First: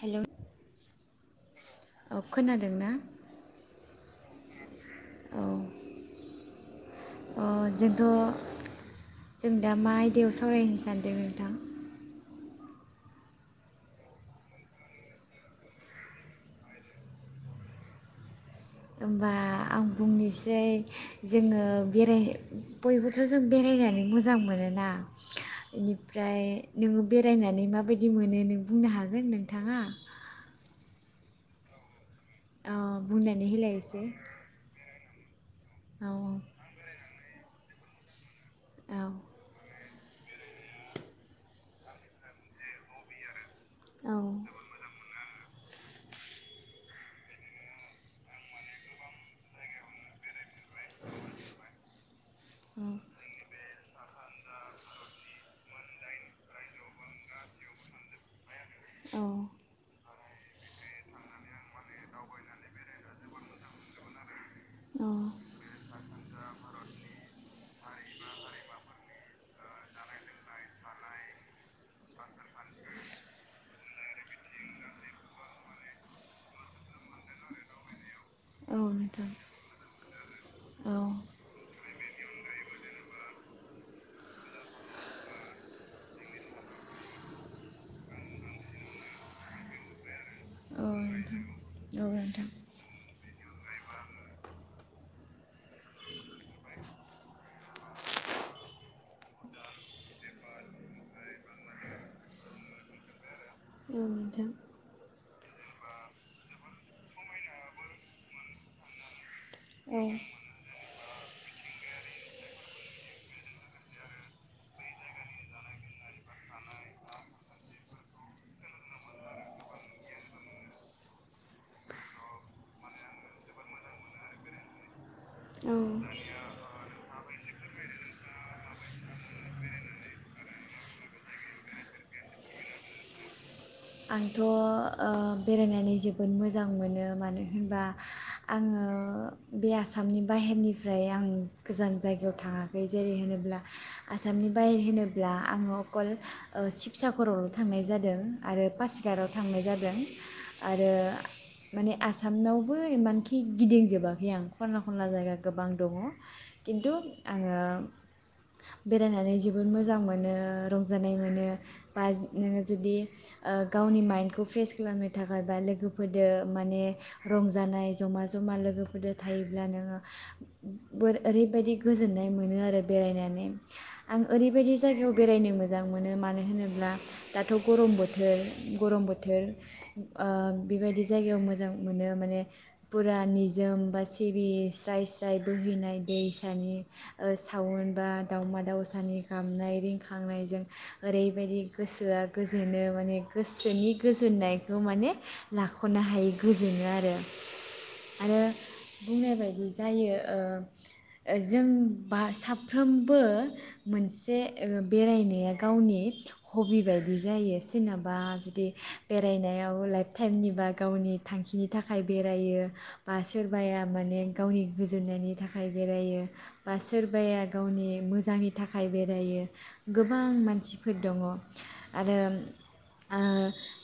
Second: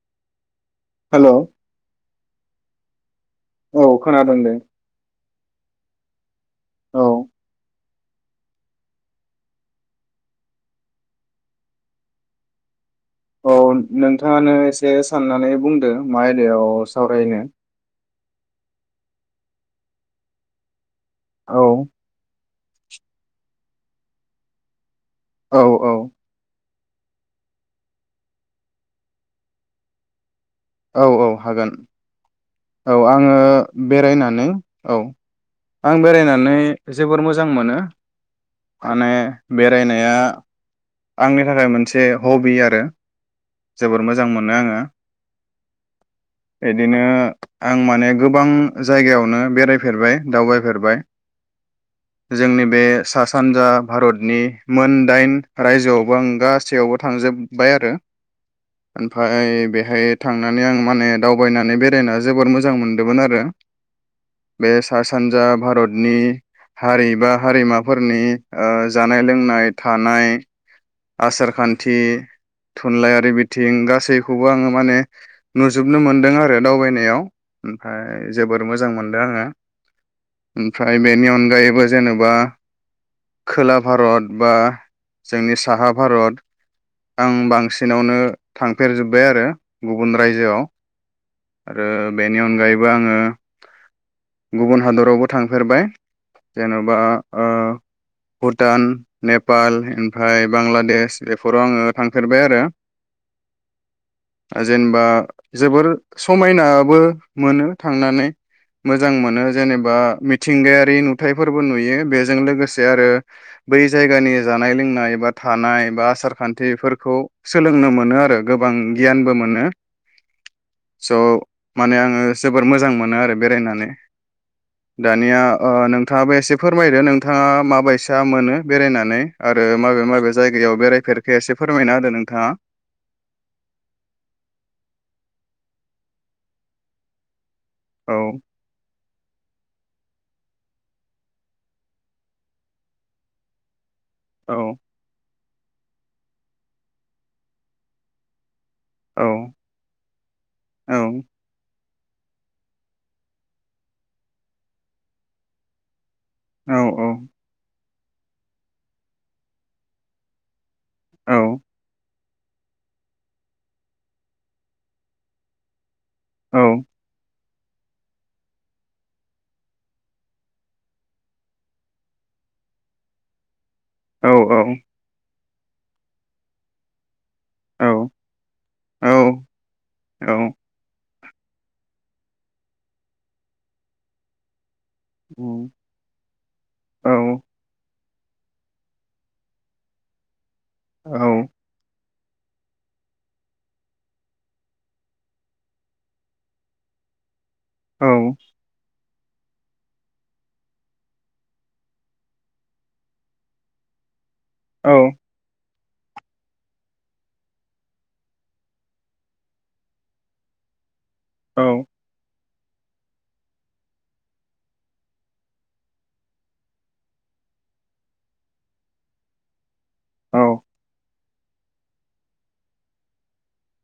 Hello hello औ खोनादों ना औ खोनादों दे औ औ अ जों थ' जों दा मा आयदायाव सावरायनो सानदों नोंथां? औ नोंथाङानो एसे साननानै बुंदो मा आयदायाव सावरायनो होनबा आं बुंनोसै औ जोङों बेरायहै- बयबोथ' जों बेरायनानै मोजां मोनोना औ औ इनिफ्राय नोङो बेरायनानै माबायदि मोनो नों बुंनो हागोन नोंथाङा? औ औ हागोन औ आङो बुंनानै होलाय एसे बेरायनानै औ आं औ बेरायनानै जोबोर मोजां मोजां मोनो औ माने बेरायाय न [unintelligible] आंनि थाखाय मोनसे हबि आरो जोबोर औ मोजां मोनो आङो इदिनो आं माने गोबां जायगायावनो बेरायफेरबाय दावबाय फेरबाय जोंनि बे सा सानजा भारतनि मोनदाइन रायजोआवबो आं गासैयावबो थांजोब्बाय आरो औ ओमफाय बेहाय थांनानै आं माने दावबायनानै बेरायना जोबोर मोजां मोनदोंमोन आरो बे सा सानजा भारतनि हारि बा हारिमा फोरनि ओ जानाय लोंनाय थानाय आसार खान्थि थुनलाइयारि बिथिं गासैखौबो आङो माने नुजोबनो मोनदों आरो दावबायनायाव ओमफ्राय जोबोर औ मोजां मोनदों नोंथां आङो। औ ओमफ्राय बेनि अनगायैबो जेनेबा खोला भारत बा जोंनि साहा भारत आं बांसिनावनो थांफेर जोब्बाय आरो गुबुन रायजोआव औ नोंथां औ ओ बेनि नोंथां अनगायैबो आङो गुबुन हादरावबो थांफेरबाय जेन'बा ओ ओ भुटान नेपाल ओमफ्राय बांलादेश फराव आङो थांफेरबाय आरो औ नोंथां जेनेबा जोबोर समायनाबो मोनो थांनानै मोजां मोनो। जेनेबा औ मिथिंगायारि नु नुथाइफोरबो नुयो बेजों लोगोसे आरो बै जायगानि जानाय लोंनाय बा थानाय बा आसार खान्थिफोरखौ सोलोंनो मोनो आरो गोबां गियानबो मोनो स' माने आङो जोबोर मोजां मोनो आरो बेरायनानै। दानिया आंथ' नोंथाङाबो एसे फोरमायदो? नों नोंथाङा माबायसा मोनो बेरायनानै आरो माबे माबे जायगायाव बेरायफेर इसे फोरमायना होदो नोंथाङा? आंथ' ओ बेरायनानै जोबोद मोजां मोनो मानो बा औ आङो बे आसामनि बाहेरनिफ्राय आं गोजान जायगायाव थाङाखै जेरै होनोब्ला आसामनि औ बाहेर होनोब्ला आङो अकल शिबसागराव थांनाय जादो। आरो औ पासिघाताव थांनाय जादों आरो माने आसामावबो इमानखि गिदिंजोबाखै आं खनला खनला जायगा गोबां दङ औ खिन्थु आङो बेरायनानै जोबोद मोजां मोनो रंज जानाय औ मोनो बा नोङो जुदि ओ गावनि माइन्डखौ फ्रेस खालामनो थाखाय बा लोगो फोदो औ माने रं जानाय जमा जमा लोगोफोरजों थायोब्ला नोङो बोर ओरैबायाददि गोजोननाय मोनो आरो बेरायनानै आं औ ओरैबायदि जायगायाव बेरायनोमोन मोजां मोनो मानो होनोब्ला दाथ' गरम बोथोर थोर औ गरम औ बोथोर ओ औ बेबादि जायगायाव मोजां मोनो माने पुरा निजोम बा सिरि स्राय औ स्राय बोहैनाय दैसानि औ औ औ सावन बा दावमा दावउसानि गामनाय रिंखांनायजों औ ओरैबायदि गोसोआ गोजोनो। माने गोसोनि गोजोननायखौ माने लाख'नो हायि गोजोनो आरो। आरो। बुंनाय बायदि जायो ओ जों बा साफ्रोमबो मोनसे ओ औ बेरायनाया गावनि हबि बायदि जायो। सोरनाबा जुदि बेरायनायाव लाइफ टाइमनिबा गावनि थांखिनि औ थाखाय बेरायो। बा सोरबाया माने गावनि गोजोननायनि थाखाय बेरायो बा सोरबाया गावनि मोजांनि थाखाय बेरायो गोबां मानसिफोर दङ आरो ओ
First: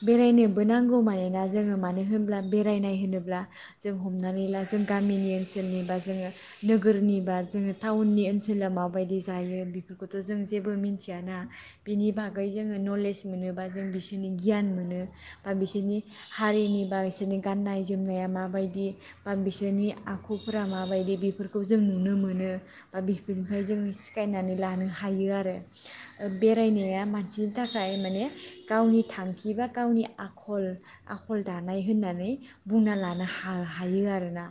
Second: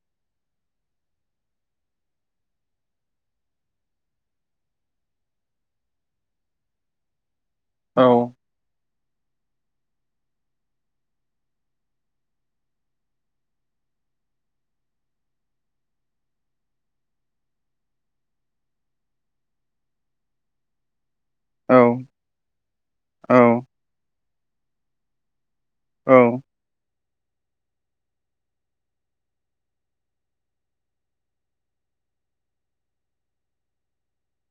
बेरायनोबो नांगौ मानोना जोङो मानो होनोब्ला बेरायनाय होनोब्ला जों हमनानै ला जों गामिनि ओनसोलनि बा जोङो नोगोरनि बा जोङो थाउननि औ ओनसोला मा बायदि जायो बेफोरखौथ' जों जेबो मिथियाना बेनि बागै जोङो नलेज मोनो। बा जों बिसोरनि गियान मोनो बा बिसोरनि हारिनि बा बिसोरनि गाननाय जोमनाया माबायदि बा बिसोरनि आखुफोरा माबायदि बे बेफोरखौ जों नुनो मोनो बा बेफोरनिफ्राय जों सिखायनानै लानो हायो आरो। बेरायनाया मान बिनि थाखाय माने गावनि थांखि बा गावनि आखल आखल दानाय होननानै बुंना लानो हायो आरोना।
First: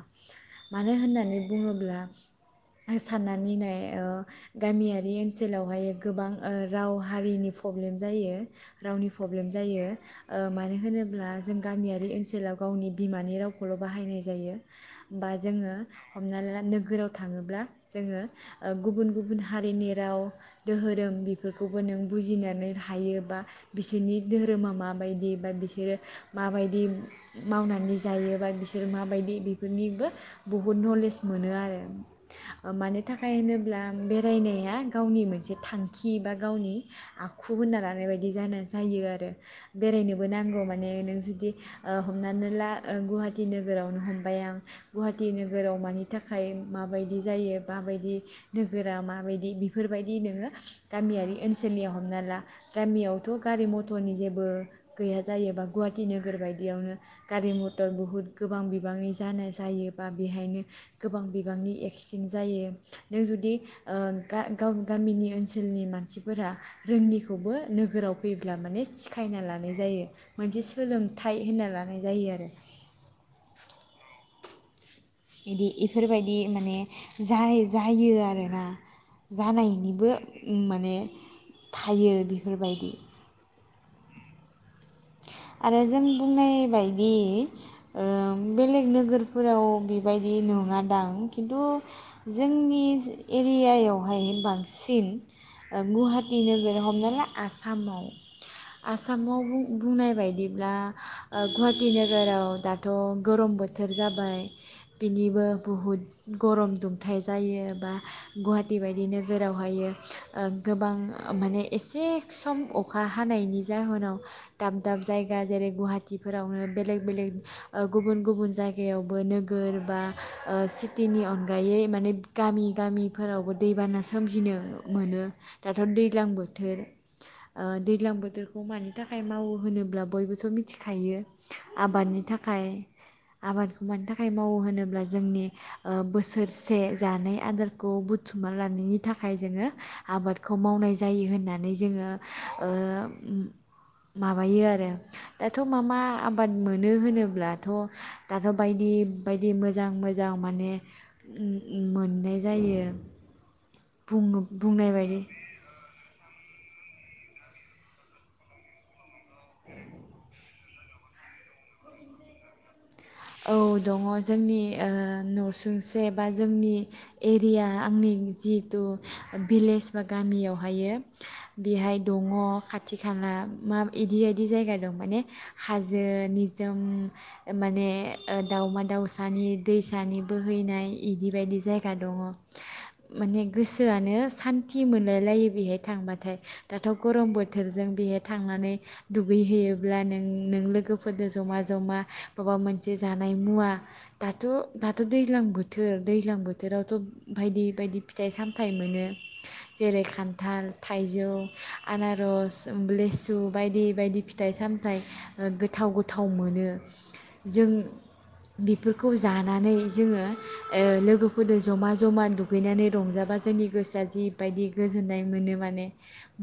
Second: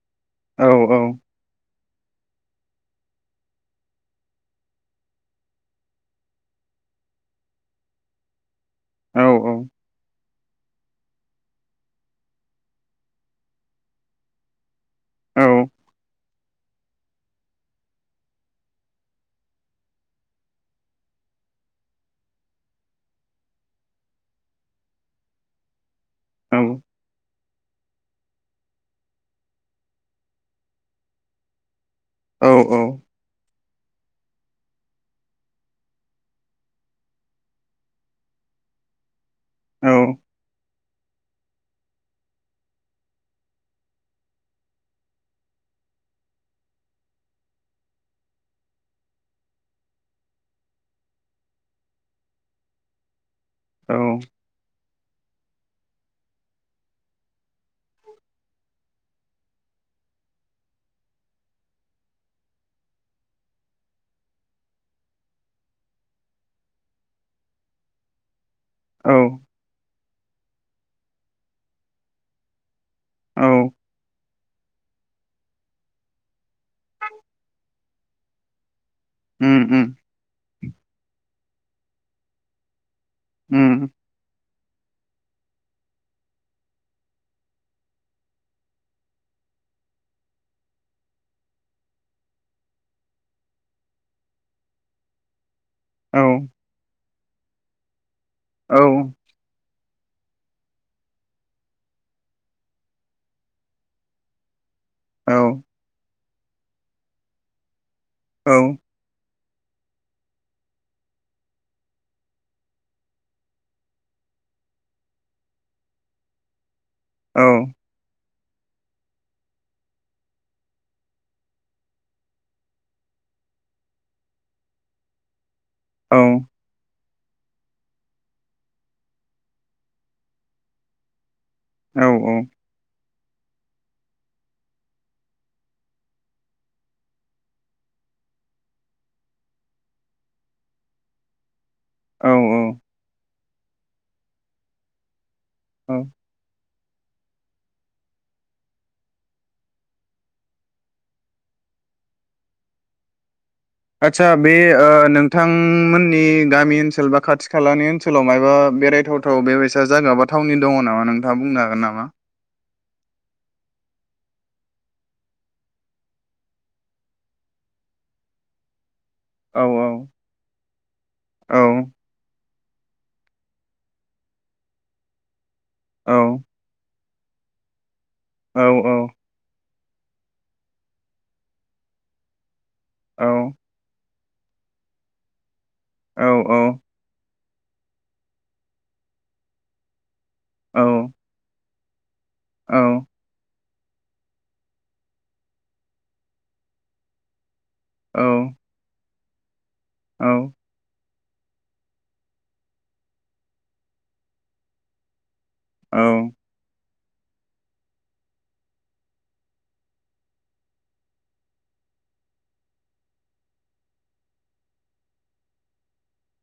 मानो होननानै बुङोब्ला साननानै नाय ओ गामियारि ओनसोलावहाय गोबां ओ राव हारिनि प्रब्लेम जायो। रावनि प्रब्लेम जायो। ओ मानो होनोब्ला जों गामियारि ओनसोलाव गावनि बिमानि रावखौल' बाहायनाय जायो बा जोङो हमना ला नोगोराव थाङोब्ला जोङो ओ गुबुन गुबुन हारिनि राव दोहोरोम बेफोरखौबो नों बुजिनानै हायो बा बिसोरनि धोरोमा माबायदि बा बिसोरो माबायदि मावनानै जायो बा बिसोर माबायदि इफोरनिबो बहुद नलेज मोनो आरो। मानो थाखाय होनोब्ला बेरायनाया गावनि मोनसे थांखि बा गावनि आखु होनना लानाय बायदि। जानो जायो आरो। बेरायनोबो नांगौ मान माने नों जुदि ओ हमनानै ला ओ गुवाहाटि नोगोरावनो हमबाय आं गुवाहाटि नोगोराव मानि थाखाय माबायदि जायो माबायदि नोगोरा माबायदि बेफोरबायदि नोङो गामियारि ओनसोलनियाव हमना ला गामियाव गारि मथरनि जेबो गैया जायोबा गुवाहाटि नोगोर बायदियावनो गारि मथर बुहुद गोबां बिबांनि जानाय जायो बा बेहायनो गोबां बिबांनि एक्सिडेन्ट जायो नों जुदि ओ गामिनि ओनसोलनि मानसिफोरा रोङिखौबो नोगोराव अब्ला माने सिखायना लानाय जायो। मोनसे सोलोंथाइ होनना लानाय जायो आरो औ बिदि इफोरबायदि माने जाय जायो आरोना जानायनिबो माने थायो बेफोरबायदि उम आरो जों बुंनाय बायदि ओ बेलेग नोगोरफोराव बेबायदि नङा दां खिन्थु जोंनि एरियायावहाय बांसिन ओ औ औ गुवाहाटि नोगोर हमना ला आसाम औ [unintelligible] आसामाव बुं बुंनाय बायदिब्ला गुवाहाटि नोगोराव दाथ' गरम बोथोर जाबाय औ बिनिबो बहुद गरम दुम थाय जायो बा औ गुवाहाटि बायदिनो जेरावहायो ओ गोबां माने एसे सम अखा हानायनि जाहोनाव दाब दाब जायगा जेरै गुवाहाटिफोरावनो बेलेग बेलेग औ ओ गुबुन गुबुन जायगायावबो नोगोर बा ओ सिटिनि अनगायै माने गामि गामिफोरावबो दैबाना सोमजिनो मोनो। दाथ' औ दैज्लां बोथोर ओ दैज्लां बोथोरखौ मानि थाखाय मावो होनोब्ला बयबोथ' मिथिखायो औ आबादनि थाखाय आबादखौ मानि थाखाय मावो होनोब्ला जोंनि ओ बोसोरसे जानाय आदारखौ बुथुमना लानायनि थाखाय जोङो आबादखौ मावनाय जायो होननानै जोङो औ ओ माबायो आरो दाथ' मा औ मा आबाद मोनो होनोब्ला थ' दाथ' बायदि बायदि मोजां मोजां माने मोननाय जायो। बुं आचसा बे बुंनाय बायदि नोंथांमोननि गामि ओनसोल बा खाथि खालानि ओनसोलाव मबा बेरायथावथाव बेबायसा जागा बा थावनि दङ नामा नोंथाङा बुंनो हागोन नामा? औ दङ जोंनि ओ न'सुंसे बा जोंनि एरिया आंनि जिथु औ भिलेज बा गामियावहायो औ बेहाय दङ खाथि खाला मा बिदि बायदि जायगा दं माने हाजो औ निजोम माने ओ औ दाउमा दाउसानि दैसानि बोहैनाय इदि बायदि जायगा दङ। औ माने गोसोआनो सो सान्थि मोनाय लायो बेहाय। औ थांबाथाय दाथ' गर'मबो बोथोरजों बेहाय थांनानै दुगैहैयोब्ला नों नों औ लोगोफोरजों ज'मा जमा जे जानाय मुवा दाथ' दाथ' दैज्लां बोथोर दैज्लां बोथोरावथ' बायदि बायदि फिथाइ-सामथाइ मोनो। जेरै औ खान्थाल थाइज जौ आनारस लेसु बायदि बायदि फिथाइ-सामथाइ गोथाव गोथाव मोनो। जों बेफोरखौ जानानै जोङो ओ लोगोफोरदो जमा जमा दुगैनानै रंजाबा जोंनि गोसोआ जिबायदि गोजोननाय मोनो माने।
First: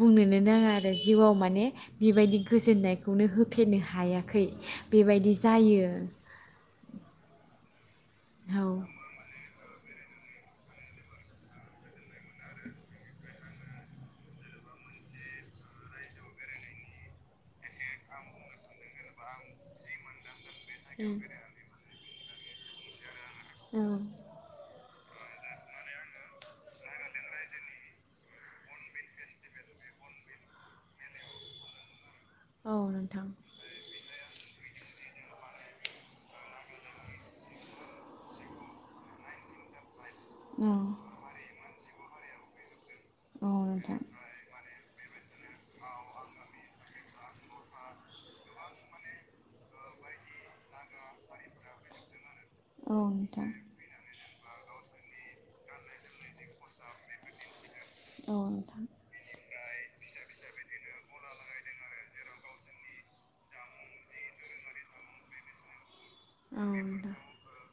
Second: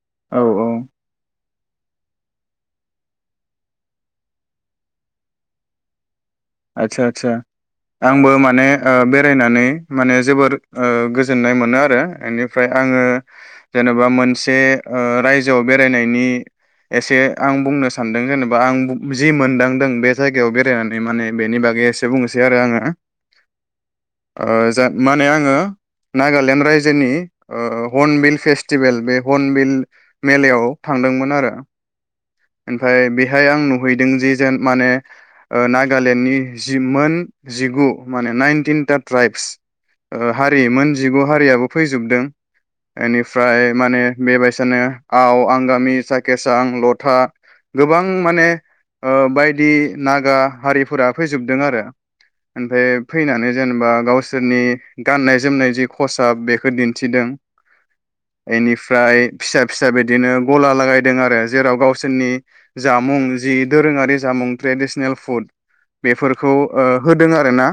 बुंनोनो औ औ नाङा आरो जिउआव माने बेबायदि गोजोननायखौनो होफेरनो हायाखै बेबायदि जायो। ओ। आदसा आदसा आंबो माने औ ओ बेरायनानै माने जोबोर ओ गोजोन्नाय मोनो आरो इनिफ्राय आङो जेनेबा मोनसे ओ रायजोआव बेरायनायनि एसे आं बुंनो सानदों जेनेबा आं जि मोनदांदों बेखो याव बेरायनानै माने बागै एसे बुंनोसै आरो आङो। औ ओ जा माने आङो नागालेण्ड रायजोनि ओ हनबिल फेस्टिभेल बे हनबिल मेलायाव थांदोंमोन आरो। औ ओमफाय नोंथां बेहाय आं नु नुहैदों जे जोन माने ओ नागालेण्डनि जि मोन जिगु माने नाइनटिन था ट्राइब्स। ओ हारि औ मोन जिगु हारियाबो फैजोबदों। औ एनिफ्राय नोंथां माने बेबायसानो आव आंगामि सकेसा आं लथा। गोबां माने ओ बायदि नागा हारिफोरा फैजोबदों आरो। औ ओमफ्राय नोंथां फैनानै जेनेबा गावसो बिसोरनि गाननाय जोमनाय जि खसाब बेखौ दिन्थिदों। औ नोंथां एनिफ्राय फिसा फिसा बिदिनो गला लागायदों आरो जेराव गावसोर नि जामुं जि दोरोङारि जामुं ट्रेडिसनेल फुड बेफोरखौ औ ओ नोंथां होदों आरो ना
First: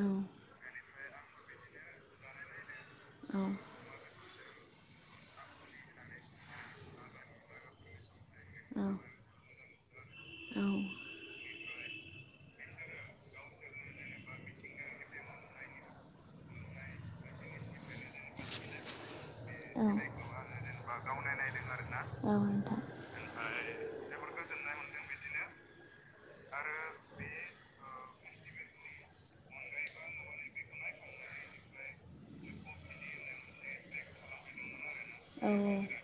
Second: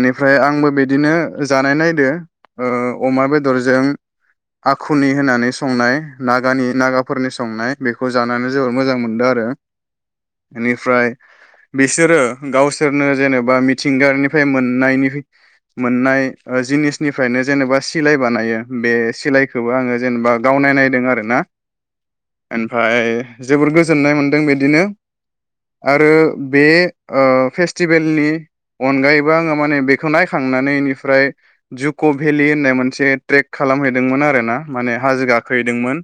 औ आंबो बे बिदिनो जानाय नायदों ओ अमा बेदरजों आखुनि होनानै संनाय न नागाफोरनि संनाय बेखौ खौ जानानै जोबोोर मोजां मोनदों आरो औ बेनिफ्राय बिसोरो गावसोरनो जेनेबा मिथिंगानिफ्राय मोननायनि मोननाय जिनिसनिफ्रायनो जेनेबा सिलाय बानायो बे सिलाय बो आङो औ जेनेबा गावनायदों आरोना औ नोंथां फ्राय जोबोर गोजोननाय मोनदों बिदिनो आरो बे फेस्टिभेलनि अनगायैबो आङो माने बेखौ नायखांनानैनिफ्राय जुक' भेलि होननाय मोनसे ट्रेक खालामहैदोंमोन आर ना माने हाजो औ गाखोदोंमोन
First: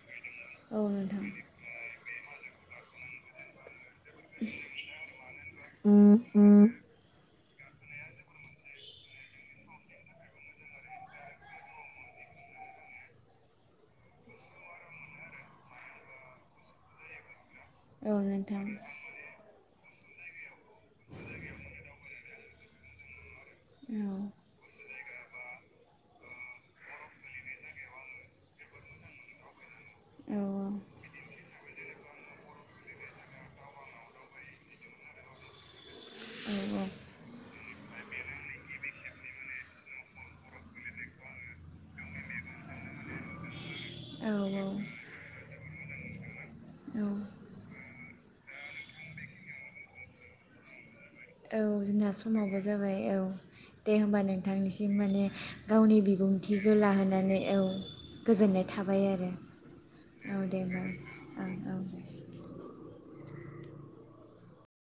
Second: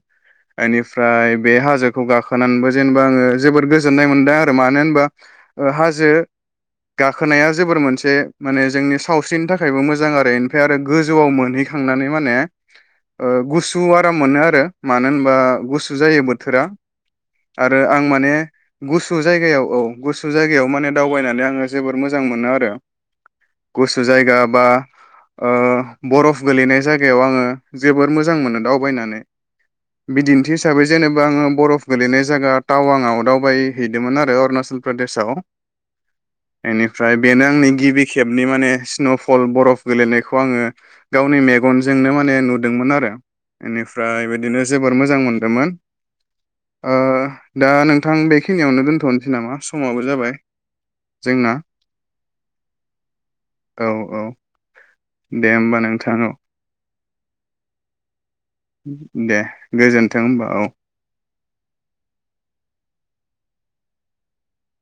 औ औ एनिफ्राय हाजोखौ गाखोनानैबो जेनेबा आङो जोबोर गोजोननाय मोन आरो मानोा हाजो नोंथां गाखोनाया जोबोर मोनसे माने जोंनि सावस्रिनि थाखायबो मोजां आरो बेनिफ्राय आरो गोजौआव मोनहैखांनानै माने गुसु आराम मोनो आरो मानो होनबा गुसु जायोबो बथुरा आरो आं औ माने नोंथां गुसु जायगायाव औ गुसु जायगायाव माने दावबायनानै आङो जोबोर मोजां मोनो आरो गुसु औ जायगा बा ओ बरफ गोलैनाय जायगायाव आङो जोबोर मोजां मोनो दावबायनानै औ बिदिन्थि हिसाबै जेनेबा बरफ गेलेनाय जायगा टाव आं आवटआव बायहैदोंमोन आरो अरुणाचल प्रदेशाव औ बेनिफ्राय बेनो आंनि गिबि खेबनि माने स्न'फल बरफ गेलेनायखौ आङो गावनि मेगनजोंनो माने नुदोंमोन आरो बेनिफ्राय औ बिदिनो जोबोर औ मोजां मोनदोंमोन ओ दा नों नोंथां बेखिनियावनो दोनथ'नोसै नामा समाबो जाबाय जोंना औ जोंना समावबो जाबाय औ औ दे होमबा औ नोंथांनिसिम माने दे होमबा गावनि नोंथां औ बिबुंथि गो लाहोनाय औ गोजोननाय थाबाय आरो दे गोजोन्थों होमबा औ औ औ